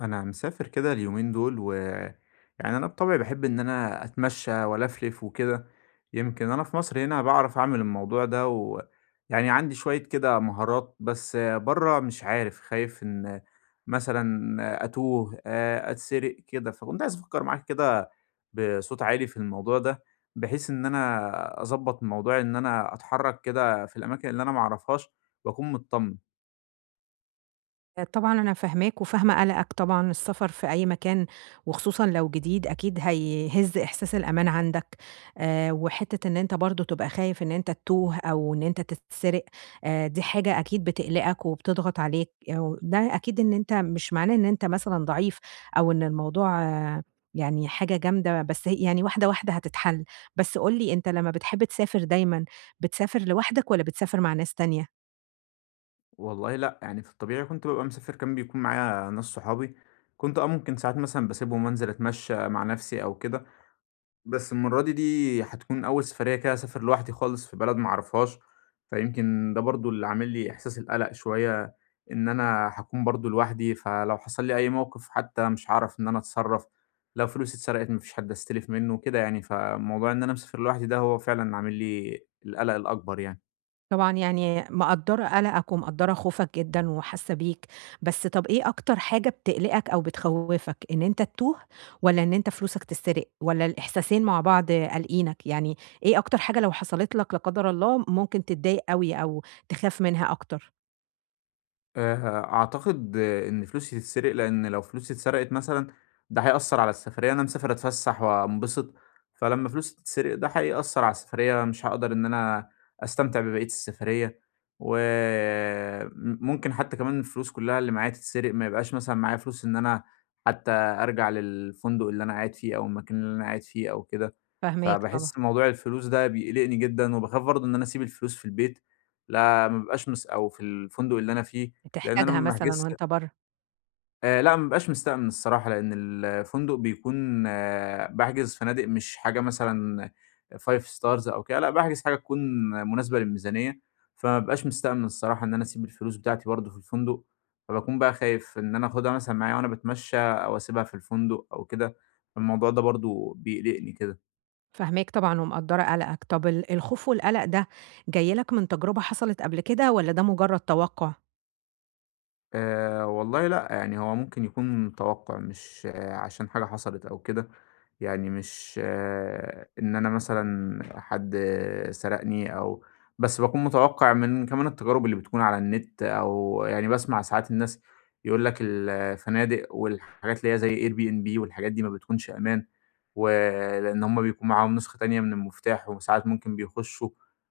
أنا مسافر كده اليومين دول و يعني أنا بِطَبعي باحب إن أنا أتمشّى وألَفْلِف وكده. يمكن أنا في مصر هنا باعرف أعمل الموضوع ده و يعني عندي شوية كده مهارات، بس برّه مش عارف. خايف إن مثلًا أتوه، أ أتسرق كده. فكنت عايز أفكّر معاكِ كده بصوت عالي في الموضوع ده، بحيث إن أنا أضبّط موضوع إن أنا أتحرّك كده في الأماكن اللي أنا ما أعرفهاش وأكون متطمن. طبعًا أنا فاهماك وفاهمة قَلَقَك. طبعًا السفر في أي مكان وخصوصًا لو جديد، أكيد هَيهِز إحساس الأمان عندك. آآ وحتّة إن أنت برضه تبقى خايف إن أنت تتوه أو إن أنت تتسرق، آآ دي حاجة أكيد بتقلِقَك وبتضغط عليك يو ده أكيد إن أنت مش معناه إن أنت مثلًا ضعيف أو إن الموضوع يعني حاجة جامدة، بس ه يعني واحدة، واحدة هتتحَل. بس قُل لي أنت لمّا بتحب تسافر دايمًا بتسافر لوحدك والّا بتسافر مع ناس تانية؟ والله لأ. يعني في الطبيعي كنت بابقى مسافر كان بيكون معايا ناس صحابي. كنت آه ممكن ساعات مثلًا باسيبهم وأنزل أتمشّى مع نفسي أو كده. بس المرّة دي، دي هتكون أول سفرية كده أسافر لوحدي خالص في بلد ما أعرفهاش. فيمكن ده برضه اللي عامل لي إحساس القَلَق شوية إن أنا هاكون برضه لوحدي فلو حصل لي أي موقف حتّى مش هاعرف إن أنا أتصرّف، لو فلوسي اتسرقِت ما فيش حد أستلف منّه وكده يعني. فموضوع إن أنا مسافر لوحدي ده هو فعلًا عامل لي القَلَق الأكبر يعني. طبعًا يعني مقدّرة قلقَك ومقدّرة خوفك جدًا وحاسّه بيك، بس طب إيه أكتر حاجة بتقلقك أو بتخَوّفك، إن أنت تتوه والّا إن أنت فلوسك تتسرق، والّا الإحساسين مع بعض قالقينك؟ يعني إيه أكتر حاجة لو حصلت لك لا قدر الله ممكن تتضايق أوي، أو تخاف منها أكتر؟ آآ، ه أعتقد إن فلوسي تتسرق لإن لو فلوسي اتسرقت مثلًا ده هيأثّر على السفرية، أنا مسافر أتفسّح وانبسط فلمّا فلوسي تتسرق ده هيأثّر على السفرية، مش هاقدر إن أنا أستمتع ببقية السفرية، وم ممكن حتّى كمان الفلوس كلّها اللي معايا تتسرق، ما يبقاش مثلًا معايا فلوس إن أنا حتّى أرجع للفندق اللي أنا قاعد فيه أو المكان اللي أنا قاعد فيه أو كده، فاهماك طبعًا. فباحس موضوع الفلوس ده بيقلقني جدًا وباخاف برضه إن أنا أسيب الفلوس في البيت، لا ما بيبقاش مس أو في الفندق اللي أنا فيه، لإن أنا تحتاجها ما مثلًا باحجزش وأنت برّه. آآ لأ ما بابقاش مستأمن الصراحة، لإن الفندق بيكون باحجز فنادق مش حاجة مثلًا 5 Stars أو كده، لأ باحجز حاجة تكون مناسبة للميزانية، فما بابقاش مستأمن الصراحة إن أنا أسيب الفلوس بتاعتي برضه في الفندق، فباكون بقى خايف إن أنا آخدها مثلًا معايا وأنا باتمشى أو أسيبها في الفندق أو كده، الموضوع ده برضه بيقلقني كده. فاهماك طبعًا ومقدرة قلقك. طب، ال الخوف والقلق ده جاي لك من تجربة حصلت قبل كده، والّا ده مجرد توقع؟ آآ، والله لأ، يعني هو ممكن يكون توقع مش عشان حاجة حصلت أو كده. يعني مش آآ، إن أنا مثلًا حد سرقني أو بس باكون متوقع من كمان التجارب اللي بتكون على النت، أو يعني باسمع ساعات الناس يقول لك الفنادق والحاجات اللي هي زي Airbnb والحاجات دي ما بتكونش أمان، ولإن هم بيكون معاهم نسخة تانية من المفتاح وساعات ممكن بيخشوا،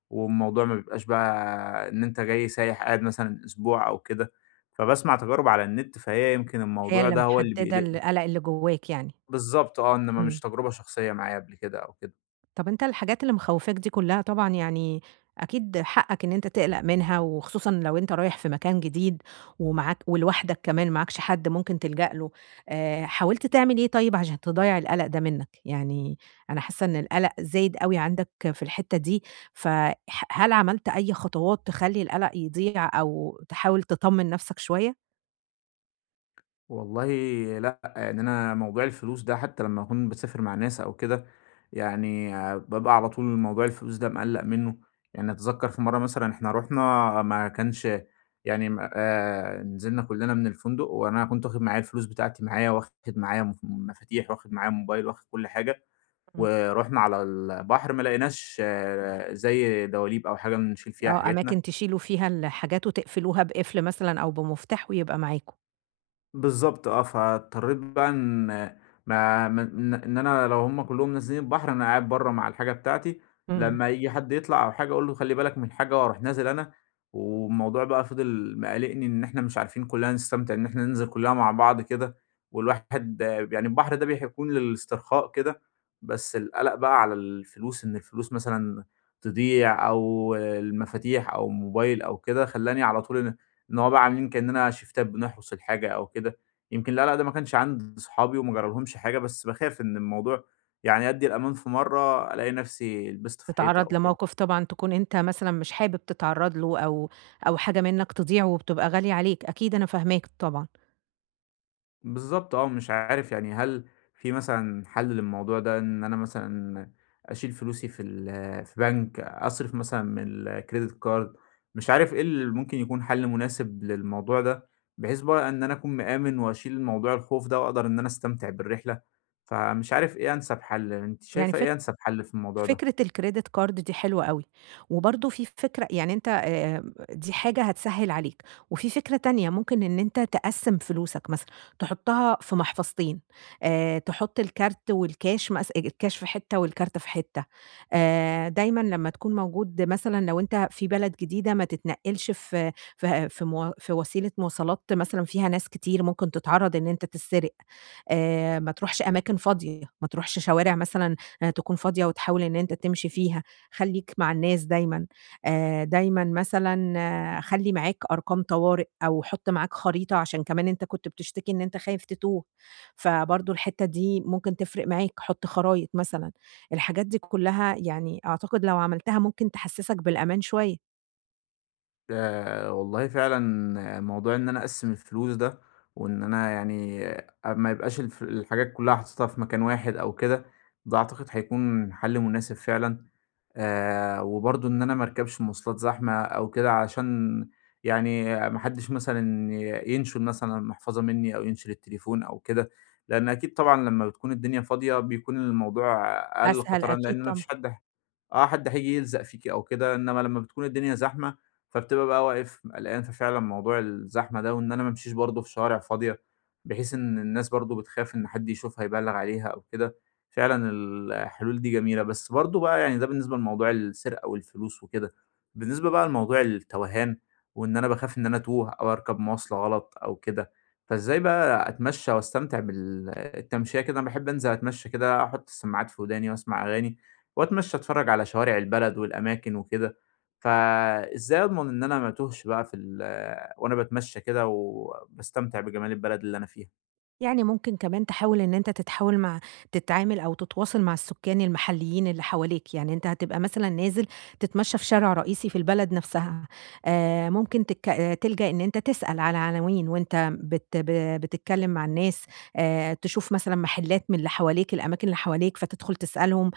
والموضوع ما بيبقاش بقى إن أنتَ جاي سايح قاعد مثلًا أسبوع أو كده. فباسمع تجارب على النت، فهي يمكن هي الموضوع اللي ده هو اللي محددة بيقلقني القلق اللي جواك يعني. بالضبط، آه. إنما مش امم. تجربة شخصية معايّا قبل كده أو كده. طب، أنتَ الحاجات اللي مخوفاك دي كلها طبعًا يعني، أكيد حقك إن أنتَ تقلق منها، وخصوصًا لو أنتَ رايح في مكان جديد ومعاك ولوحدك كمان معاكش حد ممكن تلجأ له. آآ، حاولت تعمل إيه طيب، عشان تضيع القلق ده منك؟ يعني أنا حاسة إن القلق زايد أوي عندك في الحتة دي، ف ح هل عملت أي خطوات تخلي القلق يضيع أو تحاول تطمن نفسك شوية؟ والله لأ. يعني أنا موضوع الفلوس ده حتّى لمّا أكون باسافر مع ناس أو كده، يعني بابقى على طول موضوع الفلوس ده مقلَّق منّه. يعني أتذكَّر في مرّة مثلًا إحنا رُحنا ما كانش يعني م أ نزلنا كُلّنا من الفندق وأنا كنت واخد معايا الفلوس بتاعتي معايا واخد معايا م مفاتيح، واخد معايا موبايل، واخد كل حاجة. إمم. ورُحنا على البحر ما لقيناش زي دَواليب أو حاجة نشيل فيها آه. حاجاتنا. أماكن تشيلوا فيها الحاجات وتقفلوها بقِفل مثلًا أو بمفتاح ويبقى معاكم. بالضبط آه. فاضطريت بقى إن ما من إن أنا لو هم كُلّهم نازلين البحر أنا قاعد برّه مع الحاجة بتاعتي إمم. لمّا ييجي حد يطلع أو حاجة أقول له خلِّ بالك من الحاجة وأروح نازل أنا. والموضوع بقى فِضل مقلّقني إن إحنا مش عارفين كُلّنا نستمتع إن إحنا ننزل كُلّنا مع بعض كده. والواحد يعني البحر ده بح بيكون للإسترخاء كده، بس القَلَق بقى على الفلوس إن الفلوس مثلًا تضيع أو المفاتيح أو الموبايل أو كده، خلّاني على طول إن إن هو بقى عاملين كإنّنا شيفتات بنحرُس الحاجة أو كده. يمكن القَلَق ده ما كانش عند اصحابي وما جرالهمش حاجة، بس باخاف إن الموضوع يعني أدّي الأمان في مرّة ألاقي نفسي آآ لِبست في حيطة تتعرّض أو كده. لموقف طبعًا تكون أنت مثلًا مش حابب تتعرّض له أو أو حاجة منّك تضيع وبتبقى غالية عليك. أكيد أنا فاهماك طبعًا. بالضبط، آه. مش عارف يعني هل في مثلًا حل للموضوع ده إن أنا مثلًا أشيل فلوسي في ال في بنك؟ أصرف مثلًا من الكريديت كارد؟ مش عارف إيه اللي ممكن يكون حل مناسب للموضوع ده بحيث إن أنا أكون مآمن وأشيل الموضوع الخوف ده، وأقدر إن أنا أستمتع بالرحلة. فمش عارف إيه أنسب حل. أنتِ يعني شايفة فك إيه أنسب حل في الموضوع ده؟ فكرة الكريديت كارد دي حلوة أوي. وبرضو في فكرة يعني أنت آآ، دي حاجة هتسهل عليك وفي فكرة تانية، ممكن إن أنت تقسم فلوسك مثلًا، تحطها في محفظتين آآ، تحط الكارت والكاش مث الكاش في حتة والكارت في حتة آآ، دايمًا لما تكون موجود مثلًا لو أنت في بلد جديدة ما تتنقلش في في في م في وسيلة مواصلات مثلًا فيها ناس كتير، ممكن تتعرض إن أنت تسرق آآ، ما تروحش أماكن فاضية، ما تروحش شوارع مثلًا تكون فاضية وتحاول إن أنت تمشي فيها، خلّيك مع الناس دايمًا. آآ، دايمًا مثلًا خلّي معاك أرقام طوارئ أو حط معاك خريطة عشان كمان أنت كنت بتشتكي إن أنت خايف تتوه. فبرضه الحتة دي ممكن تفرق معاك، حط خرايط مثلًا، الحاجات دي كلها يعني أعتقد لو عملتها ممكن تحسسك بالأمان شوية. ده والله فعلًا موضوع إن أنا أقسّم الفلوس ده وإن أنا يعني أ ما يبقاش الف الحاجات كُلّها حاططها في مكان واحد أو كده، ده أعتقد هيكون حَل مناسب فعلًا. آآ، وبرضه إن أنا ما أركبش مواصلات زحمة أو كده، عشان يعني ما حدّش مثلًا ي ينشُل مثلًا المحفظة منّي أو ينشُل التليفون أو كده. لإن أكيد طبعًا لمّا بتكون الدنيا فاضية، بيكون الموضوع أقل أسهل خطرًا لإن أكيد أنا ما طبعًا. فيش حد آه، حد هييجي يلزق فيكِ أو كده، إنمّا لمّا بتكون الدنيا زحمة، فبتبقى بقى واقف م قَلقان، ففعلًا موضوع الزحمة ده وإن أنا ما أمشيش برضه في شارع فاضية، بحيث إن الناس برضه بتخاف إن حد يشوفها يبلّغ عليها أو كده، فعلًا ال الحلول دي جميلة. بس برضه بقى يعني ده بالنسبة لموضوع السرقة والفلوس وكده، بالنسبة بقى لموضوع التَوَهان وإن أنا باخاف إن أنا أتوه أو أركب مواصلة غلط أو كده، فإزاي بقى أتمشّى وأستمتع بال التمشية كده؟ أنا باحب أنزل أتمشّى كده آحُط السماعات في وداني وأسمع أغاني، وأتمشّى، أتفرّج على شوارع البلد والأماكن وكده. فإزاي أضمن إن أنا ما أتوهش بقى في ال وأنا باتمشّى كده و وباستمتع بجمال البلد اللي أنا فيها؟ يعني ممكن كمان تحاول إن أنت تتحاول مع تتعامل أو تتواصل مع السكان المحلّيين اللي حواليك، يعني أنت هتبقى مثلًا نازل تتمشى في شارع رئيسي في البلد نفْسها، آآ ممكن تك تلجأ إن أنت تسأل على عناوين، وأنت بت بتتكلّم مع الناس، آآ تشوف مثلًا محلّات من اللي حواليك الأماكن اللي حواليك فتدخل تسألهم،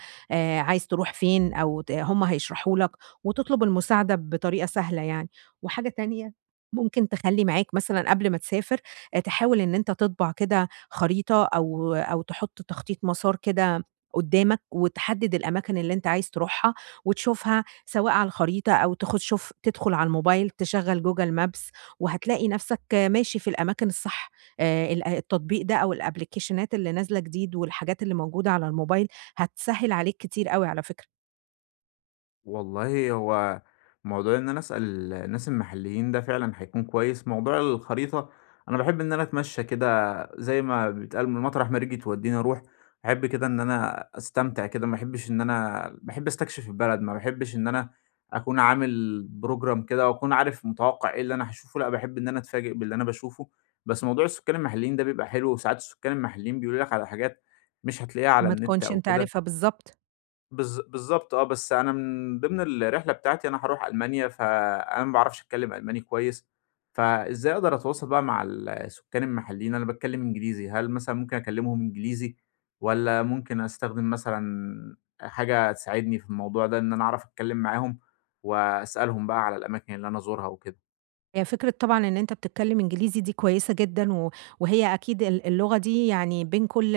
عايز تروح فين؟ أو ت هُم هيشرحوا لك وتطلب المساعدة بطريقة سهلة يعني، وحاجة تانية ممكن تخلّي معاك مثلًا قبل ما تسافر تحاول إن أنت تطبع كده خريطة، أو أو تحط تخطيط مسار كده قدّامك، وتحدّد الأماكن اللي أنت عايز تروحها، وتشوفها سواء على الخريطة أو تخ شوف تدخل على الموبايل تشغّل google maps وهتلاقي نفْسك ماشي في الأماكن الصح، آآ ال التطبيق ده أو الأبليكيشنات اللي نازلة جديد والحاجات اللي موجودة على الموبايل، هتسهِّل عليك كتير أوي على فكرة. والله هو موضوع إن أنا أسأل الناس المحليين ده فعلًا هيكون كويس، موضوع الخريطة أنا باحب إن أنا أتمشّى كده زي ما بيتقال، م مطرح ما رجلي تودّيني أروح، أحب كده إن أنا أستمتع كده ما أحبش إن أنا باحب أستكشف البلد ما باحبش إن أنا أكون عامل program كده، وأكون عارف متوقِّع إيه اللي أنا هاشوفه لأ، باحب إن أنا أتفاجئ باللي أنا باشوفه، بس موضوع السُكّان المحلّيين ده بيبقى حلو وساعات السُكّان المحلّيين بيقولوا لك على حاجات، مش هتلاقيها على ما النت تكونش أو أنت كده. عارفها بالضبط. بالض بالضبط آه، بس أنا من ضمن الرحلة بتاعتي أنا هاروح ألمانيا، فأنا ما باعرفش أتكلّم ألماني كويّس، فإزاي أقدر أتواصل بقى مع ال السكان المحلّيين؟ أنا باتكلّم إنجليزي، هل مثلًا ممكن أكلّمهم إنجليزي، والّا ممكن أستخدم مثلًا حاجة تساعدني في الموضوع ده إن أنا أعرف أتكلّم معاهم، وأسألهم بقى على الأماكن اللي أنا أزورها وكده؟ هي فكرة طبعًا إن أنتَ بتتكلّم إنجليزي دي كويّسة جدًا، و وهي أكيد ال اللغة دي يعني بين كلّ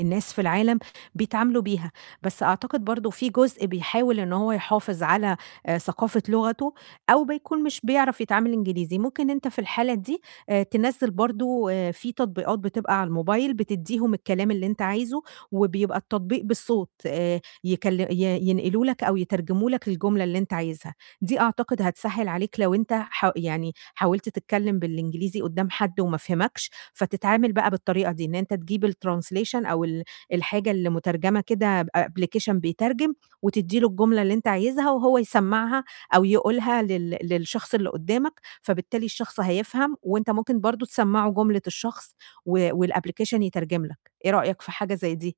الناس في العالم بيتعاملوا بيها، بس أعتقد برضو في جزء بيحاول إن هو يحافظ على ثقافة لغته، أو بيكون مش بيعرف يتعامل إنجليزي، ممكن أنتَ في الحالة دي تنَزِّل برضو في تطبيقات بتبقى على الموبايل بتدّيهم الكلام اللي أنتَ عايزه، وبيبقى التطبيق بالصوت آآ، يكل ي ينقلوا لك أو يترجموا لك الجملة اللي أنتَ عايزها، دي أعتقد هتسهِّل عليك لو أنتَ ح يعني حاولت تتكلّم بالإنجليزي قدّام حد وما فهمكش، فتتعامل بقى بالطريقة دي، إن أنتَ تجيب الtranslation أو ال الحاجة اللي مترجمة كده بapplication بيترجم، وتدّي له الجملة اللي أنتَ عايزها، وهو يسمّعها أو يقولها لل للشخص اللي قدّامك، فبالتالي الشخص هيفهم، وأنتَ ممكن برضو تسمّعه جملة الشخص و والapplication يترجم لك، إيه رأيك في حاجة زي دي؟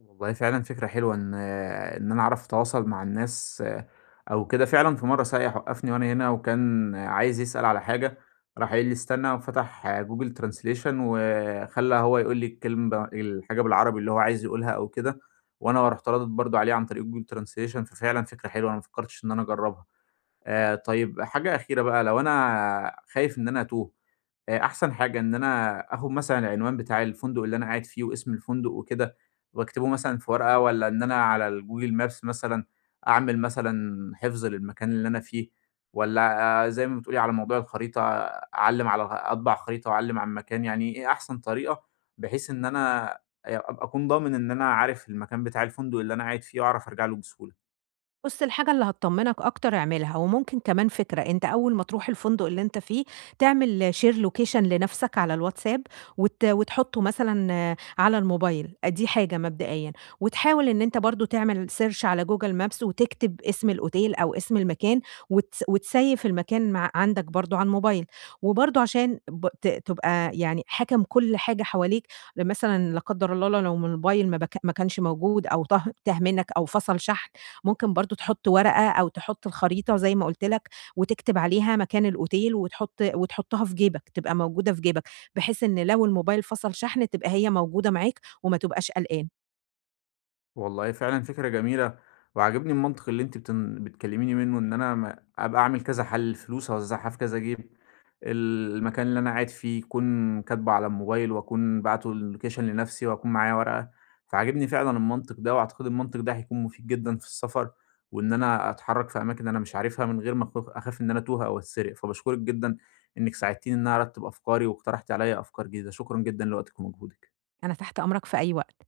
الموبايل فعلًا فكرة حلوة إن إن أنا أعرف أتواصل مع الناس أو كده، فعلًا في مَرّة سائح وقّفني وأنا هنا وكان عايز يسأل على حاجة، راح قايل لي: "استنى." وفَتح Google translation وخلّى هو يقول لي الكلمة الحاجة بالعربي اللي هو عايز يقولها أو كده، وأنا رُحت رادد برضه عليه عن طريق Google Translation، ففعلًا فكرة حلوة أنا ما فكّرتش إن أنا أجرّبها. آآ طيب حاجة أخيرة بقى لو أنا خايف إن أنا أتوه، آآ، أحسن حاجة إن أنا آخد مثلًا العنوان بتاع الفندق اللي أنا قاعد فيه واسم الفندق وكده وأكتبه مثلًا في ورقة، والَّا إن أنا على الgoogle Maps مثلًا، أعمل مثلًا حفظ للمكان اللي أنا فيه، والّا آآ زي ما بتقولي، على موضوع الخريطة أعلّم على أطبع الخريطة وأعلّم على المكان يعني إيه أحسن طريقة، بحيث إن أنا أ أبقى أكون ضامن إن أنا عارف المكان بتاع الفندق اللي أنا قاعد فيه وأعرف أرجع له بسهولة؟ بُص الحاجة اللي هتطمّنك أكتر أعملها، وممكن كمان فكرة أنت أول ما تروح الفندق اللي أنت فيه، تعمل Share location لنفْسك على الwhatsapp، وت وتحطه مثلًا على الموبايل، أ دي حاجة مبدئيًا، وتحاول إن أنت برضه تعمل search على google Maps وتكتب اسم الأوتيل أو اسم المكان، وت وتسَيِّف المكان م عندك برضه على الموبايل، وبرضه عشان ب ت تبقى يعني حاكم كلّ حاجة حواليك، لو مثلًا لا قدر الله ل لو الموبايل ما بك ما كانش موجود أو طه تاه منك أو فصل شحن، ممكن برضه تحط ورقة أو تحط الخريطة زي ما قُلت لك، وتكتب عليها مكان الأوتيل وتحط وتحطها في جيبك، تبقى موجودة في جيبك، بحيث إن لو الموبايل فصل شحن تبقى هي موجودة معاك وما تبقاش قلقان. والله فعلًا فكرة جميلة، وعاجبني المنطق اللي أنتِ بتن بتكلّميني منه إن أنا م أبقى أعمل كذا حل، الفلوس أوزّعها في كذا جيب، ال المكان اللي أنا قاعد فيه يكون كاتبه على الموبايل وأكون باعته اللوكيشن لنفْسي وأكون معايا ورقة، فعاجبني فعلًا المنطق ده وأعتقد المنطق ده هيكون مفيد جدًا في السفَر، وإن أنا أتحرك في أماكن أنا مش عارفها من غير ما أك أخاف إن أنا أتوه أو أتسرق، فباشكرِك جدًا إنِك ساعدتيني إن أنا أرتِّب أفكاري واقترحتِ عليّا أفكار جديدة، شكرًا جدًا لوقتِك ومجهودِك. أنا تحت أمرك في أي وقت.